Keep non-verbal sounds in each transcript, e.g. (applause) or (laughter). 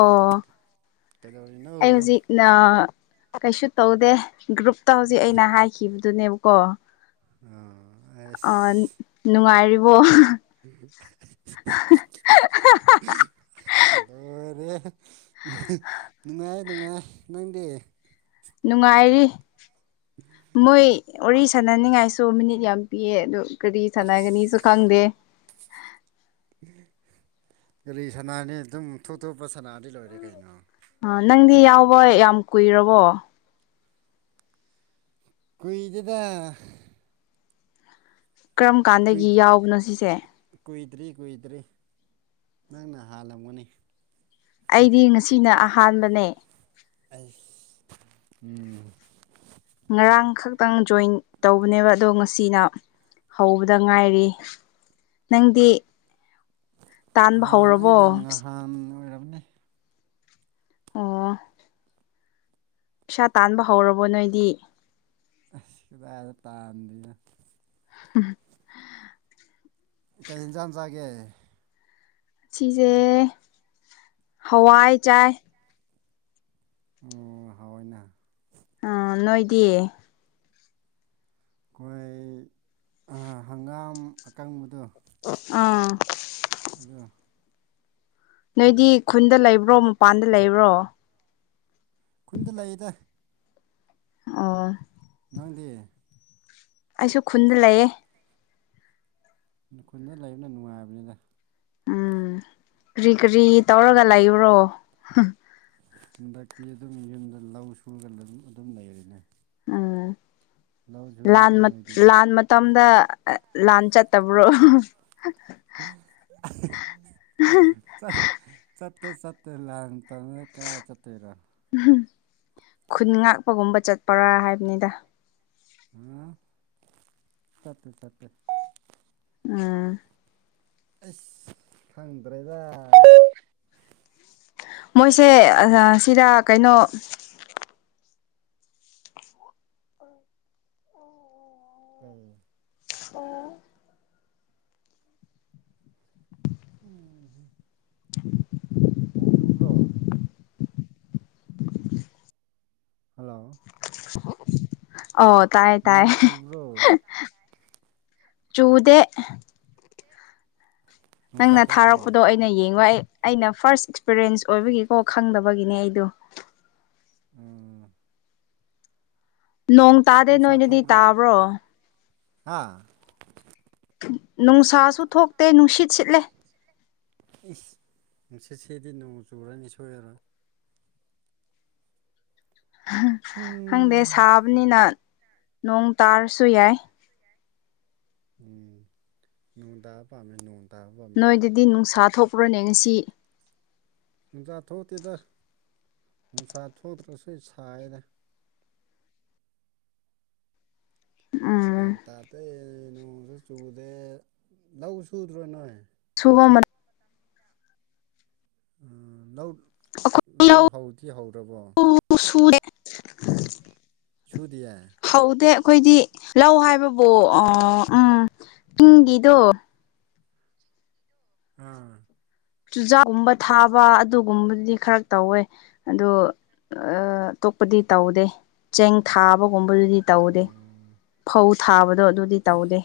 ꯑꯣ ꯀꯩꯗꯧꯔꯤꯅꯣ ꯑꯩ ꯍꯧꯖꯤꯛ ꯅ ꯀꯩꯁꯨ ꯇꯧꯗꯦ ꯒ꯭ꯔꯨꯞꯇ ꯍꯧꯖꯤꯛ ꯑꯩꯅ ꯍꯥꯏꯈꯤꯕꯗꯨꯅꯦꯕꯀꯣ ꯑꯥ ꯑ ꯑꯁ ꯅꯨꯡꯉꯥꯏꯔꯤꯕꯣ ꯍꯜꯂꯣꯔꯦ ꯅꯨꯡꯉꯥꯏ ꯅꯨꯡꯉꯥꯏ ꯅꯪ ꯄ꯭ꯂꯦ ꯅꯨꯡꯉꯥꯏꯔꯤ ꯃꯣꯏ ꯋꯥꯔꯤ ꯁꯥꯟꯅꯅꯤꯡꯉꯥꯏꯁꯨ ꯃꯤꯅꯤꯠ ꯌꯥꯝ ꯄꯤꯑ ꯑꯗꯨ ꯀꯔꯤ ꯑꯁ ꯁꯥꯟꯅꯒꯅꯤꯁꯨ ꯈꯪꯗꯦ ꯒꯥꯂꯤ ꯁꯅꯥꯅꯤ ꯑꯗꯨꯝꯇꯣꯞꯇꯣꯞꯄ ꯁꯅꯥꯗꯤ ꯂꯣꯏꯔꯦ ꯀꯩꯅꯣ ꯅꯤ ꯌꯥꯎꯕ ꯌꯥꯝ ꯀꯨꯏꯔꯕꯣ ꯑꯩꯣꯏꯗꯗ ꯀꯔꯝ ꯀꯥꯟꯗꯒꯤ ꯌꯥꯎꯕꯅꯣ ꯁꯤꯁꯦ ꯀꯨꯏꯗ꯭ꯔꯤ ꯀꯨꯏꯗ꯭ꯔꯤ ꯅꯪꯅ ꯍꯥꯜꯂꯝꯒꯅꯤ ꯑꯩꯗꯤ ꯉꯁꯤꯅ ꯑꯍꯥꯟꯕꯅꯦ ꯑꯁ ꯎꯝ ꯉꯔꯥꯡ ꯈꯛꯇꯪ ꯖꯣꯏꯟ ꯇꯧꯕꯅꯦꯕ ꯑꯗꯣ ꯉꯁꯤꯅ ꯍꯧꯕꯗ ꯉꯥꯏꯔꯤ ꯅꯪꯗꯤ ꯇꯥꯟꯕ ꯉꯍꯥꯟ ꯍꯧꯔꯕꯣ ꯑꯩꯅ ꯉꯍꯥꯟ ꯑꯣꯏꯔꯕꯅꯦ ꯑꯣ ꯄꯩꯁꯥ ꯇꯥꯟꯕ ꯍꯧꯔꯕꯣ ꯅꯣꯏꯗꯤ ꯍꯗ ꯇꯥꯅ (inaudible) ꯀꯔꯤ ꯌꯦꯟꯖꯥꯡ ꯆꯥꯒꯦ ꯁꯤꯁꯦ ꯍꯋꯥꯏ ꯆꯥꯏ ꯍꯥꯎꯣꯏꯅ ꯑ ꯅꯣꯏꯗꯤꯦ ꯑꯩꯈꯣꯏ ꯍꯪꯒꯥꯝ ꯑꯀꯪꯕꯗꯣ ꯑꯥ ꯑꯗꯣ ꯅꯣꯏꯗꯤ ꯈꯨꯟꯗ ꯂꯩꯕ꯭ꯔꯣ ꯃꯄꯥꯟꯗ ꯂꯩꯕ꯭ꯔꯣ ꯈꯨꯟꯗ ꯂꯩꯌꯦꯗ ꯑ ꯅꯪꯗꯤ ꯑꯩꯁꯨ ꯈꯨꯟꯗ ꯂꯩꯌꯦ ꯈꯨꯟꯗ ꯂꯩꯕꯅ ꯅꯨꯡꯉꯥꯏꯕꯅꯤꯅ ꯎꯝ ꯀꯔꯤ ꯀꯔꯤ ꯇꯧꯔꯒ ꯂꯩꯨꯔꯣ ꯍꯟꯗꯛꯇꯤ ꯑꯗꯨꯝ ꯌꯨꯝꯗ ꯂꯧ ꯁꯨꯔꯒ ꯑꯗꯨꯝ ꯑꯗꯨꯝ ꯂꯩꯔꯤꯅꯦ ꯎꯝ ꯂꯧ ꯂꯥꯟ ꯁꯨꯅꯗ꯭ꯔꯣ ꯅꯣꯏꯗꯤ ꯂꯥꯟ ꯃꯇꯝ ꯃꯇꯝ ꯂꯥꯟ ꯆꯠꯇꯕ꯭ꯔꯣ ꯆꯠ ꯆꯠ ꯀꯠꯇꯇꯩ ꯆꯠꯠꯇꯔ ꯂꯥꯛ ꯇꯧ ꯀꯔꯥ ꯆꯠꯇꯔꯣ ꯈꯨꯟ ꯉꯥꯛꯄꯒꯨꯝꯕ ꯆꯠꯄꯔꯥ ꯍꯥꯏꯕꯅꯤꯗ ꯎ ꯁꯠꯇꯦ ꯁꯠꯇꯦ ꯎꯝ ꯑꯁ ꯐꯪꯗ꯭ꯔꯦꯗ ꯃꯣꯏꯁꯦ ꯁꯤꯗ ꯀꯩꯅꯣ ꯎꯝ ꯑꯣ ꯎꯝ ꯎꯣꯡ ꯆꯨꯞꯕ꯭ꯔꯣ ꯍꯜꯂꯣ ꯑꯣ ꯇꯥꯏꯌꯦ ꯇꯥꯏ ꯅꯣꯡ ꯆꯨꯕ꯭ꯔꯣ ꯆꯨꯗꯦ ꯅꯨꯡꯁꯥ ꯅꯪꯅ ꯊꯣꯛꯄ꯭ꯔꯣ ꯊꯥꯔꯛꯄꯗꯣ ꯑꯩꯅ ꯌꯦꯡꯉꯣ ꯑꯩ ꯑꯩꯅ ꯐꯥꯔꯁ ꯑꯦꯛꯁꯄꯤꯔꯤꯌꯦꯟꯁ ꯑꯣꯏꯕꯒꯤꯀꯣ ꯈꯪꯗꯕꯒꯤꯅꯦ ꯑꯩꯗꯣ ꯎꯝ ꯅꯣꯡ ꯇꯥꯗꯦ ꯅꯣꯏꯅꯗꯤ ꯇꯥꯕ꯭ꯔꯣ ꯍꯥꯥ ꯅꯨꯡꯁꯥꯁꯨ ꯊꯣꯛꯇꯦ ꯅꯨꯡꯁꯤꯠ ꯁꯤꯠꯂꯦ ꯏꯁ ꯅꯨꯡꯁꯤꯠ ꯁꯤꯗꯤ ꯅꯣꯡ ꯆꯨꯔꯅꯤ ꯁꯣꯏꯔꯔꯣꯏ ꯈꯪꯗꯦ ꯎꯝ ꯁꯥꯕꯅꯤꯅ ꯅꯣꯡ ꯇꯥꯔꯁꯨ ꯌꯥꯏ ꯎꯝ ꯅꯣꯡꯗꯥ ꯄꯝ ꯅꯣꯡ ꯇꯥꯕ ꯄꯥꯝꯃꯦ ꯑꯩꯗꯤ ꯅꯣꯏꯗꯗꯤ ꯅꯨꯡꯁꯥ ꯊꯣꯛꯂ꯭ꯔꯣꯅꯦ ꯉꯁꯤ ꯅꯨꯡꯁꯥ ꯊꯣꯛꯇꯦꯗ ꯅꯨꯡꯁꯥ ꯊꯣꯛꯇ꯭ꯔꯁꯨ ꯁꯥꯏꯅ ꯒ꯭ꯌꯥꯟ ꯎꯝ ꯇꯥꯇꯩꯩ ꯅꯣꯡꯁꯨ ꯆꯨꯗꯦ ꯂꯧ ꯁꯨꯗ꯭ꯔꯣ ꯅꯣꯏ ꯊ ꯑꯩꯈꯣꯏ ꯂꯧ ꯅꯧ ꯍꯧꯗꯤꯤ ꯍꯧꯔꯕꯣ (inaudible) ꯆꯨꯗꯌꯥ ꯍꯧꯗꯦ ꯑꯩꯈꯣꯏꯗꯤ ꯂꯧ ꯍꯥꯏꯕꯕꯨ ꯎꯝ ꯆꯤꯡꯒꯤꯗꯣ ꯑꯝ ꯆꯨꯖꯥꯛꯒꯨꯝꯕ ꯊꯥꯕ ꯑꯗꯨꯒꯨꯝꯕꯗꯨꯗꯤ ꯈꯔ ꯇꯧꯋꯦ ꯑꯗꯣ ꯇꯣꯄꯗꯤ ꯇꯧꯗꯦ ꯆꯦꯡ ꯊꯥꯕ ꯒꯨꯝꯕꯗꯨꯗꯤ ꯑꯣ ꯇꯧꯗꯦ ꯐꯧ ꯊꯥꯕꯗꯣ ꯑꯗꯨꯗꯤ ꯑꯦꯁ ꯇꯧꯗꯦ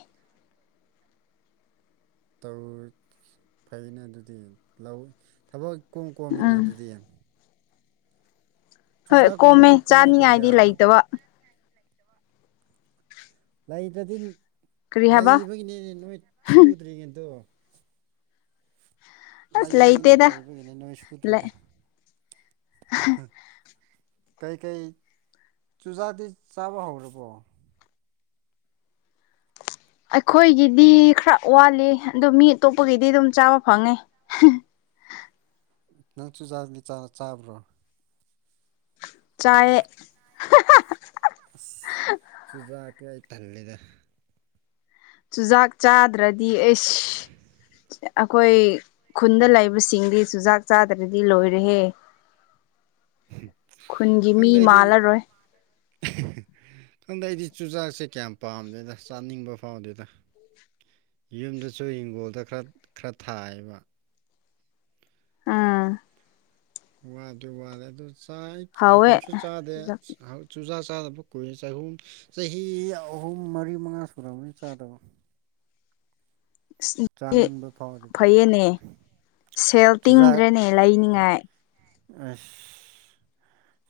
ꯐꯩꯅ ꯑꯗꯨꯗꯤ ꯂꯧ ꯊꯕꯛ ꯀꯣꯝ ꯀꯣꯝꯃꯤꯅ ꯎꯝ ꯑꯗꯨꯗꯤ ꯍꯣꯏ ꯀꯣꯝꯃꯦ ꯆꯨꯖꯥꯛꯀꯨꯝꯕꯗꯤ ꯀꯃꯥꯏꯅ ꯇꯧꯒꯦ ꯆꯥꯅꯤꯉꯥꯏꯗꯤ ꯂꯩꯇꯕ ꯂꯩꯕꯗꯤ ꯀꯔꯤ ꯍꯥꯏꯕ ꯂꯩꯕꯒꯤꯅꯦꯅꯦ ꯅꯣꯏ ꯁꯨꯗ꯭ꯔꯤꯉꯗꯣ ꯑꯁ ꯂꯩꯕꯒꯤꯅꯤ ꯂꯩꯇꯦꯗ ꯂꯩꯕꯒꯤꯅꯤ ꯅꯣꯏ ꯂꯩ ꯁꯨꯗ꯭ꯔꯤꯗ ꯍꯥ ꯀꯩꯀꯩ ꯆꯨꯖꯥꯗꯤ ꯆꯥꯕ ꯍꯧꯔꯕꯣ ꯑꯩꯈꯣꯏꯒꯤꯗꯤ ꯈꯔ ꯋꯥꯠꯂꯤ ꯑꯗꯣ ꯃꯤ ꯑꯇꯣꯞꯄꯒꯤꯗꯤ ꯑꯗꯨꯝ ꯆꯥꯕ ꯐꯪꯉꯦ (inaudible) ꯅꯪ ꯆꯨꯖꯥꯛꯅꯤ ꯆꯥꯕ꯭ꯔꯣ ꯆꯌꯦ ꯑꯁ ꯆꯨꯖꯥꯛꯀ ꯑꯩ ꯊꯜꯂꯦꯗ ꯆꯨꯖꯥꯛ ꯆꯥꯗ꯭ꯔꯗꯤ ꯑꯩꯁ ꯑꯩꯈꯣꯏ ꯈꯨꯟꯗ ꯂꯩꯕꯁꯤꯡꯗꯤ ꯆꯨꯖꯥꯛ ꯆꯥꯗ꯭ꯔꯗꯤ ꯂꯣꯏꯔꯦꯍꯦ ꯈꯨꯟꯒꯤ ꯃꯤ ꯈꯪꯗꯦ ꯑꯩꯗꯤ ꯃꯥꯜꯂꯔꯣꯏ ꯑꯟꯗ ꯑꯩꯗꯤ ꯆꯨꯖꯥꯛꯁꯦ ꯀꯌꯥꯝ ꯄꯥꯝꯗꯣꯏꯅ ꯆꯥꯅꯤꯡꯕ ꯐꯥꯎꯗꯣꯏꯗ ꯌꯨꯝꯗꯁꯨ ꯍꯤꯡꯒꯣꯜꯗ ꯈꯔ ꯈꯔ ꯊꯥꯏꯌꯦꯕ ꯑꯥ ꯋꯥꯗꯤ ꯋꯥꯗꯦ ꯑꯗꯨ ꯆꯥꯏ ꯍꯥꯎꯋꯦ ꯍꯀꯨꯝꯁꯨ ꯆꯥꯗꯦ ꯆꯨꯖꯥꯛ ꯆꯨꯖꯥ ꯆꯥꯗꯕ ꯀꯨꯏꯔ ꯆꯍꯨꯝ ꯆꯍꯤ ꯑꯍꯨꯝ ꯃꯔꯤ ꯃꯉꯥ ꯁꯨꯔꯕꯅꯤ ꯆꯥꯗꯕ ꯆꯥꯅꯤꯡꯕ ꯐꯥꯎꯗꯦꯕ ꯐꯩꯌꯦꯅꯦ ꯁꯦꯜ ꯆꯨꯖꯥꯛ ꯇꯤꯡꯗ꯭ꯔꯅꯦ ꯂꯩꯅꯤꯉꯥꯏ ꯑꯁ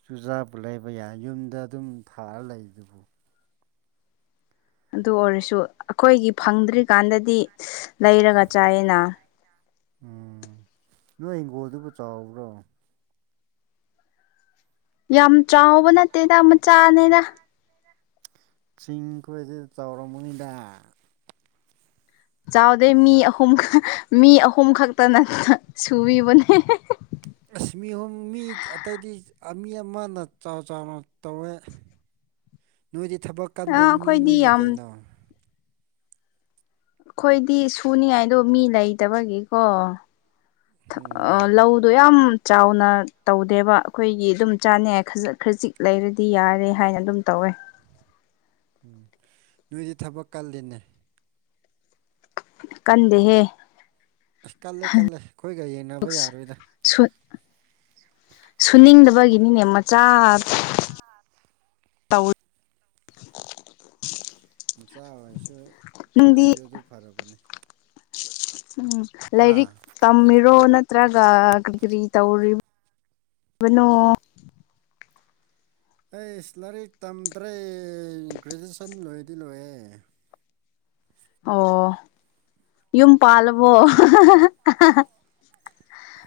ꯆꯨꯖꯥꯛꯄꯨ ꯂꯩꯕ ꯌꯥꯏ ꯌꯨꯝꯗ ꯑꯗꯨꯝ ꯊꯥꯔ ꯂꯩ ꯑꯗꯨꯕꯨ ꯑꯗꯨ ꯑꯣꯏꯔꯁꯨ ꯑꯩꯈꯣꯏꯒꯤ ꯐꯪꯗ꯭ꯔꯤꯀꯥꯟꯗꯗꯤ ꯂꯩꯔꯒ ꯆꯥꯏꯌꯦꯅ ꯎꯝ ꯅꯣꯏ ꯍꯪꯒꯣꯜꯗꯨꯕꯨ ꯆꯥꯎꯕ꯭ꯔꯣ ꯌꯥꯝ ꯆꯥꯎꯕ ꯅꯠꯇꯦꯗ ꯃꯆꯥꯅꯦꯅ ꯆꯤꯡꯈꯣꯏꯁꯤ ꯆꯥꯎꯔꯕꯝꯃꯅꯤꯗ ꯆꯥꯎꯗꯦ ꯃꯤ ꯑꯍꯨꯝ ꯃꯤ ꯑꯍꯨꯝ ꯈꯛꯇꯅ ꯁꯨꯕꯤꯕꯅꯦ ꯑꯁꯃꯤ ꯑꯍꯨꯝ ꯃꯤ ꯑꯇꯩꯗꯤ ꯃꯤ ꯑꯃꯅ ꯆꯥꯎ ꯆꯥꯎꯅ ꯇꯧꯋꯦ ꯅꯣꯏꯗꯤ ꯊꯕꯛ ꯀꯟꯕ ꯑꯩꯈꯣꯏꯗꯤ ꯃꯤꯅꯤꯅ ꯌꯥꯝ ꯀꯩꯅꯣ ꯑꯩꯈꯣꯏꯗꯤ ꯁꯨꯅꯤꯉꯥꯏꯗꯣ ꯃꯤ ꯂꯩꯇꯕꯒꯤꯀꯣ ꯑ ꯎꯝ ꯂꯧꯗꯣ ꯌꯥꯝ ꯆꯥꯎꯅ ꯇꯧꯗꯦꯕ ꯑꯩꯈꯣꯏꯒꯤ ꯑꯗꯨꯝ ꯆꯥꯅꯩ ꯈꯖꯤꯛ ꯈꯖꯤꯛ ꯂꯩꯔꯗꯤ ꯌꯥꯔꯦ ꯍꯥꯏꯅ ꯑꯗꯨꯝ ꯇꯧꯋꯦ (unintelligible) ꯎꯝ ꯅꯣꯏꯗꯤ ꯊꯕꯛ ꯀꯜꯂꯤꯅꯦ ꯀꯗꯦꯍꯦ ꯑꯁ ꯀꯜꯂꯦ ꯀꯜꯂꯦ ꯑꯩꯈꯣꯏꯒ ꯌꯦꯡꯅꯕ ꯌꯥꯔꯣꯏꯗ ꯁꯨꯅꯤꯡꯗꯕꯒꯤꯅꯤꯅꯦ ꯃꯆꯥ ꯇꯧ ꯃꯆꯥ ꯑꯣꯏꯁꯨ ꯅꯪꯗꯤ ꯇꯧꯔꯤꯗꯨ ꯑꯗꯨ ꯐꯔꯕꯅꯦ ꯎꯝ ꯍꯥ ꯂꯥꯏꯔꯤꯛ ꯇꯝꯃꯤꯔꯣ ꯅꯠꯇ꯭ꯔꯒ ꯀꯔꯤ ꯀꯔꯤ ꯇꯧꯔꯤꯕ ꯑꯗꯨꯕꯅꯣ ꯑꯩ ꯂꯥꯏꯔꯤꯛ ꯇꯝꯗ꯭ꯔꯦ ꯒ꯭ꯔꯦꯖꯨꯑꯦꯁꯟ ꯂꯣꯏꯗꯤ ꯂꯣꯏꯑꯦ ꯑꯣ ꯌꯨꯝ ꯄꯥꯜꯂꯕꯣ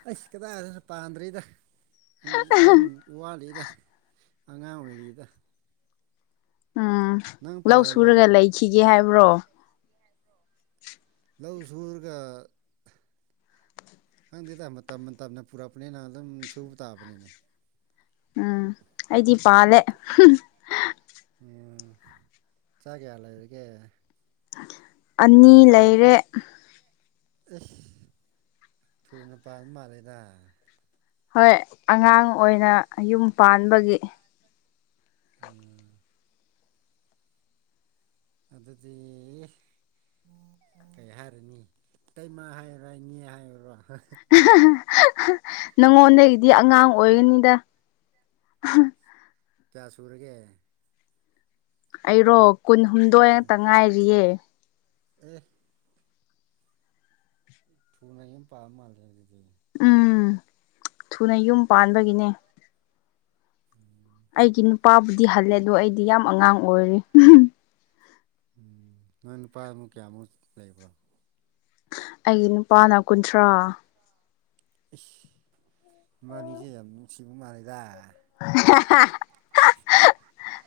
ꯑꯩꯁ ꯀꯗꯥꯏꯗꯅ ꯄꯥꯟꯗ꯭ꯔꯤꯗ ꯈꯔ ꯋꯥꯠꯂꯤꯗ ꯑꯉꯥꯡ ꯑꯣꯏꯔꯤꯗ ꯎꯝ ꯅꯪ ꯂꯧ ꯄꯥꯜꯂꯕꯣ ꯁꯨꯔꯒ ꯂꯩꯈꯤꯒꯦ ꯍꯥꯏꯕ꯭ꯔꯣ ꯂꯧ ꯁꯔꯒ ꯈꯪꯇꯦꯇꯥ ꯃꯇꯝ ꯃꯇꯝꯅ ꯄꯨꯔꯛꯄꯅꯤꯅ ꯑꯗꯨꯝ ꯁꯨꯕ ꯇꯥꯕꯅꯦ ꯎꯝ ꯑꯩꯗꯤ ꯄꯥꯂꯦ ꯆꯒꯦꯌꯥꯂ ꯏꯒ ꯑꯅꯤ ꯂꯩꯔꯦ ꯁ ꯊꯨꯅ ꯄꯥꯕ ꯃꯥꯜꯂꯦꯗ ꯍꯣꯏ ꯑꯉꯥꯡ ꯑꯣꯏꯅ ꯌꯨꯝ ꯄꯥꯟꯕꯒꯤ ꯎꯝ ꯑꯗꯨꯗꯤ ꯀꯩ ꯍꯥꯏꯔꯅꯤ ꯀ ꯃꯥ ꯍꯥꯏꯔꯣ ꯏꯅꯦ ꯍꯥꯏꯔꯣ ꯅꯪꯉꯣꯟꯗꯒꯤꯗꯤ ꯑꯉꯥꯡ ꯑꯣꯏꯒꯅꯤꯗ ꯆꯥ ꯁꯨꯔꯒꯦ ꯑꯩꯔꯣ ꯀꯨꯟꯍꯨꯝꯗꯣꯏ ꯉꯛꯇ ꯉꯥꯏꯔꯤꯌꯦ ꯎꯝ ꯊꯨꯅ ꯑꯃ ꯄꯥꯕ ꯃꯥꯜꯂꯦ ꯑꯗꯨꯗꯤ ꯎꯝ ꯊꯨꯅ ꯌꯨꯝ ꯄꯥꯟꯕꯒꯤꯅꯦ ꯑꯩꯒꯤ ꯅꯨꯄꯥꯕꯨꯗꯤ ꯍꯜꯂꯦ ꯑꯗꯣ ꯑꯩꯗꯤ ꯌꯥꯝ ꯑꯉꯥꯡ ꯑꯣꯏꯔꯤ ꯎꯝ ꯅꯣꯏ ꯅꯨꯄꯥꯃꯨꯛ ꯀꯌꯥꯃꯨꯛ ꯂꯩꯕ꯭ꯔꯣ ꯑꯩꯒꯤ ꯅꯨꯄꯥꯅ ꯀꯨꯟꯊ꯭ꯔꯥ ꯃꯥꯅꯤꯖ ꯌꯥꯝ ꯃꯤꯁꯤꯕꯨ ꯃꯥꯅꯦꯗ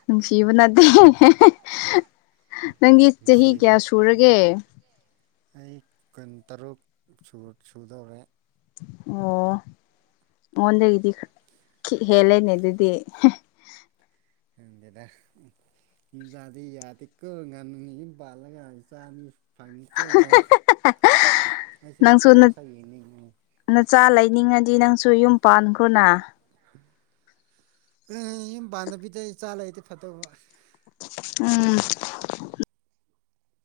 ꯅꯨꯡꯁꯤꯕ ꯅꯠꯇꯦ ꯅꯪꯒꯤ ꯆꯍꯤ ꯅꯨꯡꯁꯤꯕ ꯀꯌꯥ ꯁꯨꯔꯒꯦ ꯑꯩ ꯀꯨꯟ ꯇꯔꯨꯛ ꯁꯨꯗꯧꯔꯦ ꯑꯣ ꯑꯣꯟꯒꯗꯤ ꯍꯦꯜꯂꯦꯅꯦ ꯑꯗꯨꯗꯤ ꯕꯤꯦꯗ ꯗꯤ ꯌꯥꯗꯤ ꯀꯔ ꯉꯅꯅꯤ ꯂꯒ ꯆꯃꯤ ꯑꯩꯁꯨ ꯅꯪꯁꯨ ꯏꯆꯥ ꯃꯁꯛ ꯌꯦꯡꯅꯤꯡꯉꯤ ꯅꯆꯥ ꯂꯩꯅꯤꯡꯉꯅꯤ ꯗꯤ ꯅꯪꯁꯨ ꯌꯨꯝ ꯄꯥꯟꯈ꯭ꯔꯣꯅ ꯎ ꯌꯨꯝ ꯄꯥꯟꯗꯕꯤꯗ ꯆꯥꯂ ꯑꯩꯗꯤ ꯐꯠꯇ ꯎꯝ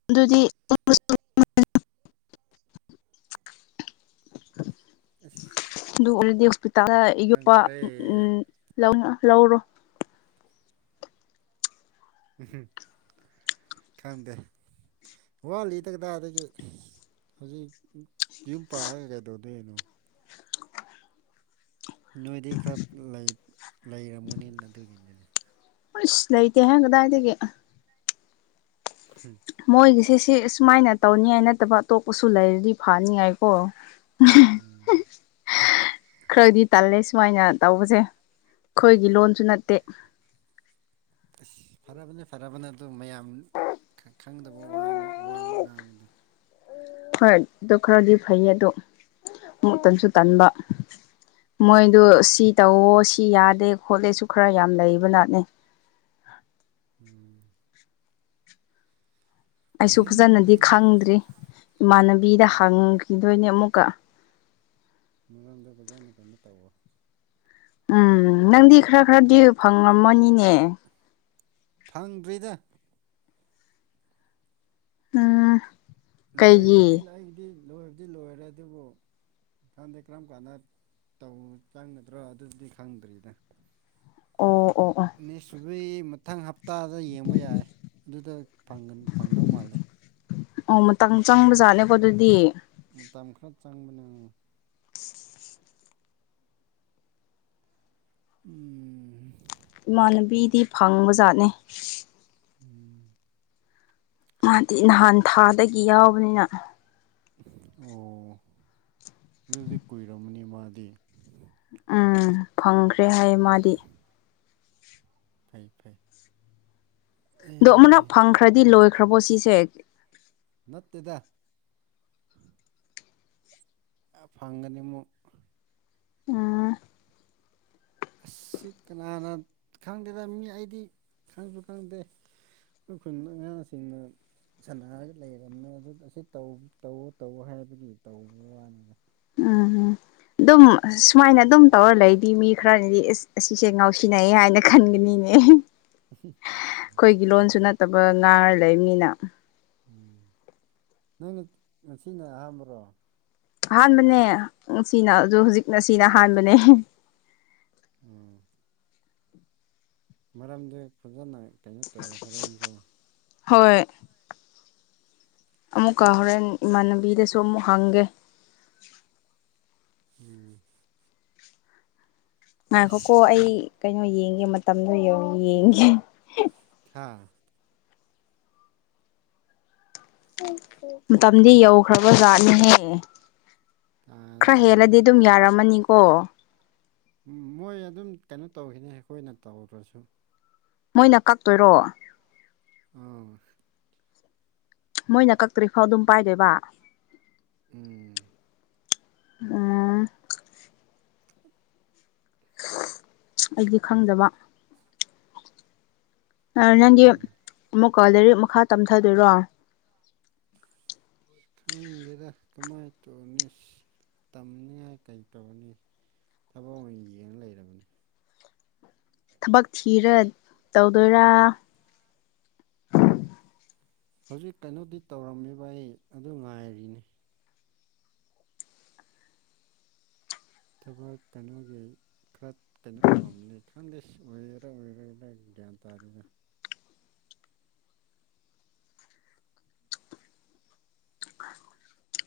ꯑꯗꯨꯗꯤ ꯑ ꯑꯗꯨ ꯑꯣꯏꯔꯗꯤ ꯍꯣꯁꯄꯤꯇꯥꯜꯗ ꯌꯣꯛꯄ ꯎꯝ ꯂꯧ ꯂꯧꯔꯣ ꯎ ꯈꯪꯗꯦ ꯋꯥꯂꯤꯗꯒꯗꯥ ꯑꯗꯒꯤ ꯍꯧꯖꯤꯛ ꯌꯨꯝ ꯄꯥꯔꯒ ꯀꯩꯗꯧꯗꯣꯏꯅꯣ ꯅꯣꯏꯗꯤ ꯈꯔ ꯂꯩꯔꯝꯃꯅꯤꯅ ꯑꯗꯨꯒꯤꯗꯨꯅꯦ ꯑꯁ ꯂꯩ ꯂꯩꯇꯦ ꯍꯦꯡꯒꯗꯥꯏꯗꯒ ꯃꯣꯏꯒꯤꯁꯦ ꯁꯤ ꯁꯨꯃꯥꯏꯅ ꯇꯧꯅꯤꯉꯥꯏ ꯅꯠꯇꯕ ꯑꯇꯣꯞꯄꯁꯨ ꯂꯩꯔꯗꯤ ꯐꯅꯤꯉꯥꯏꯀꯣ ꯎꯝ ꯈꯔꯗꯤ ꯇꯜꯂꯦ ꯁꯨꯃꯥꯏꯅ ꯇꯧꯕꯁꯦ ꯑꯩꯈꯣꯏꯒꯤ ꯂꯣꯟꯁꯨ ꯅꯠꯇꯦ ꯑꯁ ꯐꯔꯕꯅꯤ ꯐꯔꯕꯅꯤ ꯑꯗꯨ ꯃꯌꯥꯝ ꯈꯪꯗꯕ ꯋꯥ ꯉꯥꯡꯕꯗꯣ ꯍꯣꯏ ꯑꯗꯨ ꯈꯔꯗꯤ ꯐꯩꯌꯦ ꯑꯗꯣ ꯃꯨꯛꯇꯟꯁꯨ ꯇꯟꯕ ꯃꯣꯏꯗ ꯁꯤ ꯇꯧꯋꯣ ꯁꯤ ꯌꯥꯗꯦ ꯈꯣꯠꯂꯦꯁꯨ ꯈꯔ ꯌꯥꯝ ꯂꯩꯕꯅꯅꯦ ꯎꯝ ꯑꯩꯁꯨ ꯐꯖꯅꯗꯤ ꯈꯪꯗ꯭ꯔꯤ ꯏꯃꯥꯟꯅꯕꯤꯗ ꯎꯝ ꯍꯥꯡꯈꯤꯗꯣꯏꯅꯦ ꯑꯃꯨꯛꯀ ꯃꯔꯝꯗ ꯕꯖꯥꯔꯅ ꯀꯩꯅꯣ ꯇꯧꯋ ꯎꯝ ꯅꯪꯗꯤ ꯈꯔ ꯈꯔꯗꯤ ꯐꯪꯉꯝꯃꯅꯤꯅꯦ ꯐꯪꯗ꯭ꯔꯤꯗ ꯎꯝ ꯂꯣꯏꯕꯨꯗꯤ ꯀꯩꯒꯤ ꯑꯩꯕꯨꯗꯤ ꯂꯣꯏꯕꯗꯤ ꯂꯣꯏꯔꯦ ꯑꯗꯨꯕꯨ ꯈꯪꯗꯦ ꯀꯔꯝ ꯀꯥꯟꯗ ꯇꯧ ꯆꯪꯒꯗ꯭ꯔꯣ ꯑꯗꯨꯗꯤ ꯈꯪꯗ꯭ꯔꯤꯗ ꯑꯣ ꯑꯣ ꯑꯣ ꯅꯤ ꯑꯗꯨꯏ ꯃꯊꯪ ꯍꯞꯇꯥꯗ ꯌꯦꯡꯕ ꯌꯥꯏ ꯑꯗꯨꯗ ꯐꯪꯗꯧ ꯃꯥꯜꯂꯦ ꯑꯣ ꯃꯇꯝ ꯆꯪꯕ ꯖꯥꯠꯅꯦꯀꯣ ꯑꯗꯨꯗꯤ ꯃꯇꯝ ꯈꯔ ꯆꯪꯕꯅꯦ ꯎꯝ ꯏꯃꯥꯟꯅꯕꯤꯗꯤ ꯐꯪꯕꯖꯥꯠꯅꯦ ꯎꯝ ꯃꯥꯗꯤ ꯅꯍꯥꯟ ꯊꯥꯗꯒꯤ ꯌꯥꯎꯕꯅꯤꯅ ꯑꯣ ꯑꯗꯨꯗꯤ ꯀꯨꯏꯔꯝꯃꯅꯤ ꯃꯥꯗꯤ ꯎꯝ ꯐꯪꯈ꯭ꯔꯦ ꯍꯥꯏꯌꯦ ꯃꯥꯗꯤ ꯐꯩ ꯐꯩ ꯑꯗꯣ ꯑꯃꯨꯛꯅ ꯑꯦ ꯐꯪꯈ꯭ꯔꯗꯤ ꯂꯣꯏꯈ꯭ꯔꯕꯣ ꯁꯤꯁꯦ ꯅꯠꯇꯗ ꯐꯪꯒꯅꯤꯃꯨ ꯎꯝ ꯑꯁꯤ ꯀꯅꯥꯅ ꯈꯪꯗꯦꯗ ꯃꯤ ꯑꯩꯗꯤ ꯈꯪꯁꯨ ꯈꯪꯗꯦ ꯑꯩꯈꯣꯏ ꯑꯉꯥꯡꯁꯤꯡꯅ ꯁꯥꯟꯅꯔꯒ ꯂꯩꯔꯝꯃꯦ ꯑꯗꯨ ꯑꯁꯤ ꯇꯧ ꯇꯧ ꯍꯥꯏꯕꯒꯤ ꯇꯧꯕ ꯋꯥꯅꯤꯗ ꯎꯝ ꯎꯝ ꯑꯗꯨꯝ ꯁꯨꯃꯥꯏꯅ ꯑꯗꯨꯝ ꯇꯧꯔ ꯂꯩꯗꯤ ꯃꯤ ꯈꯔꯅꯤꯗꯤ ꯑꯦꯁ ꯑꯁꯤꯁꯦ ꯉꯥꯎꯁꯤꯟꯅꯩꯑꯦ ꯍꯥꯏꯅ ꯈꯟꯒꯅꯤ ꯑꯩꯈꯣꯏꯒꯤ ꯂꯣꯟꯁꯨ ꯌꯥꯗꯦ ꯅꯠꯇꯕ ꯉꯥꯡꯉ ꯂꯩꯕꯅꯤꯅ ꯎꯝ ꯅꯪ ꯉꯁꯤꯅ ꯑꯍꯥꯟꯕ꯭ꯔꯣ ꯑꯍꯥꯟꯕꯅꯦ ꯉ ꯁꯤꯅ ꯍꯧ ꯍꯧꯖꯤꯛꯅ ꯁꯤꯅ ꯑꯍꯥꯟꯕꯅꯦ ꯎꯝ ꯃꯔꯝꯗꯤ ꯐꯖꯅ ꯀꯩꯅꯣ ꯇꯧ ꯍꯣꯔꯦꯟꯒꯣ ꯍꯣꯏ ꯑꯃꯨꯛꯀ ꯍꯣꯔꯦꯟ ꯏꯃꯥꯟꯅꯕꯤꯗꯁꯨ ꯑꯃꯨꯛ ꯍꯪꯒꯦ ꯎꯝ ꯉꯈꯣꯀꯣ ꯑꯁ ꯑꯩ ꯀꯩꯅꯣ ꯌꯦꯡꯒꯦ ꯃꯇꯝꯗꯣ ꯌꯦꯡꯒꯦ ꯑꯥ ꯃꯇꯝꯗꯤ ꯌꯧꯈ꯭ꯔꯕ ꯖꯥꯠꯅꯤꯍꯦ ꯈꯔ ꯍꯥ ꯍꯦꯜꯂꯗꯤ ꯑꯗꯨꯝ ꯌꯥꯔꯝꯃꯅꯤꯀꯣ ꯃꯣꯏ ꯑꯗꯨꯝ ꯀꯩꯅꯣ ꯇꯧꯈꯤꯅꯤ ꯑꯩꯈꯣꯏꯅ ꯇꯧꯔꯁꯨ ꯃꯣꯏꯅ ꯀꯛꯇꯣꯏꯔꯣ ꯑꯣ ꯃꯣꯏꯅ ꯀꯛꯇ꯭ꯔꯤꯐꯥꯎ ꯑꯗꯨꯝ ꯄꯥꯏꯗꯣꯏꯕ ꯎꯝ ꯎꯝ ꯑꯩꯗꯤ ꯈꯪꯗꯕ ꯅꯪꯒꯤ ꯎꯝ ꯑꯃꯨꯛꯀ ꯂꯥꯏꯔꯤꯛ ꯃꯈꯥ ꯇꯝꯊꯗꯣꯏꯔꯣ ꯈꯪꯗꯦꯗ ꯀꯃꯥꯏꯅ ꯇꯧꯔꯅꯤ ꯇꯝꯅꯤꯉꯥꯏ ꯀꯩ ꯇꯧꯔꯅꯤ ꯊꯕꯛ ꯑꯣꯏꯅ ꯌꯦꯡꯉ ꯂꯩꯔꯕꯅꯤ ꯊꯕꯛ ꯊꯤꯔ ꯇꯧꯗꯣꯏꯔꯥ ꯍꯧꯖꯤꯛ ꯀꯩꯅꯣꯗꯤ ꯇꯧꯔꯝꯃꯤꯕ ꯑꯩ ꯑꯗꯨ ꯉꯥꯏꯔꯤꯅꯤ ꯊꯕꯛ ꯀꯩꯅꯣꯒꯤ ꯈꯔ ꯀꯩꯅꯣ ꯇꯧꯔꯝꯅꯤ ꯈꯪꯗꯦ ꯑꯣꯏꯔꯦꯔꯥ ꯑꯣꯏꯦꯔꯔꯥ ꯒ꯭ꯌꯥꯟ ꯇꯥꯗꯦꯅ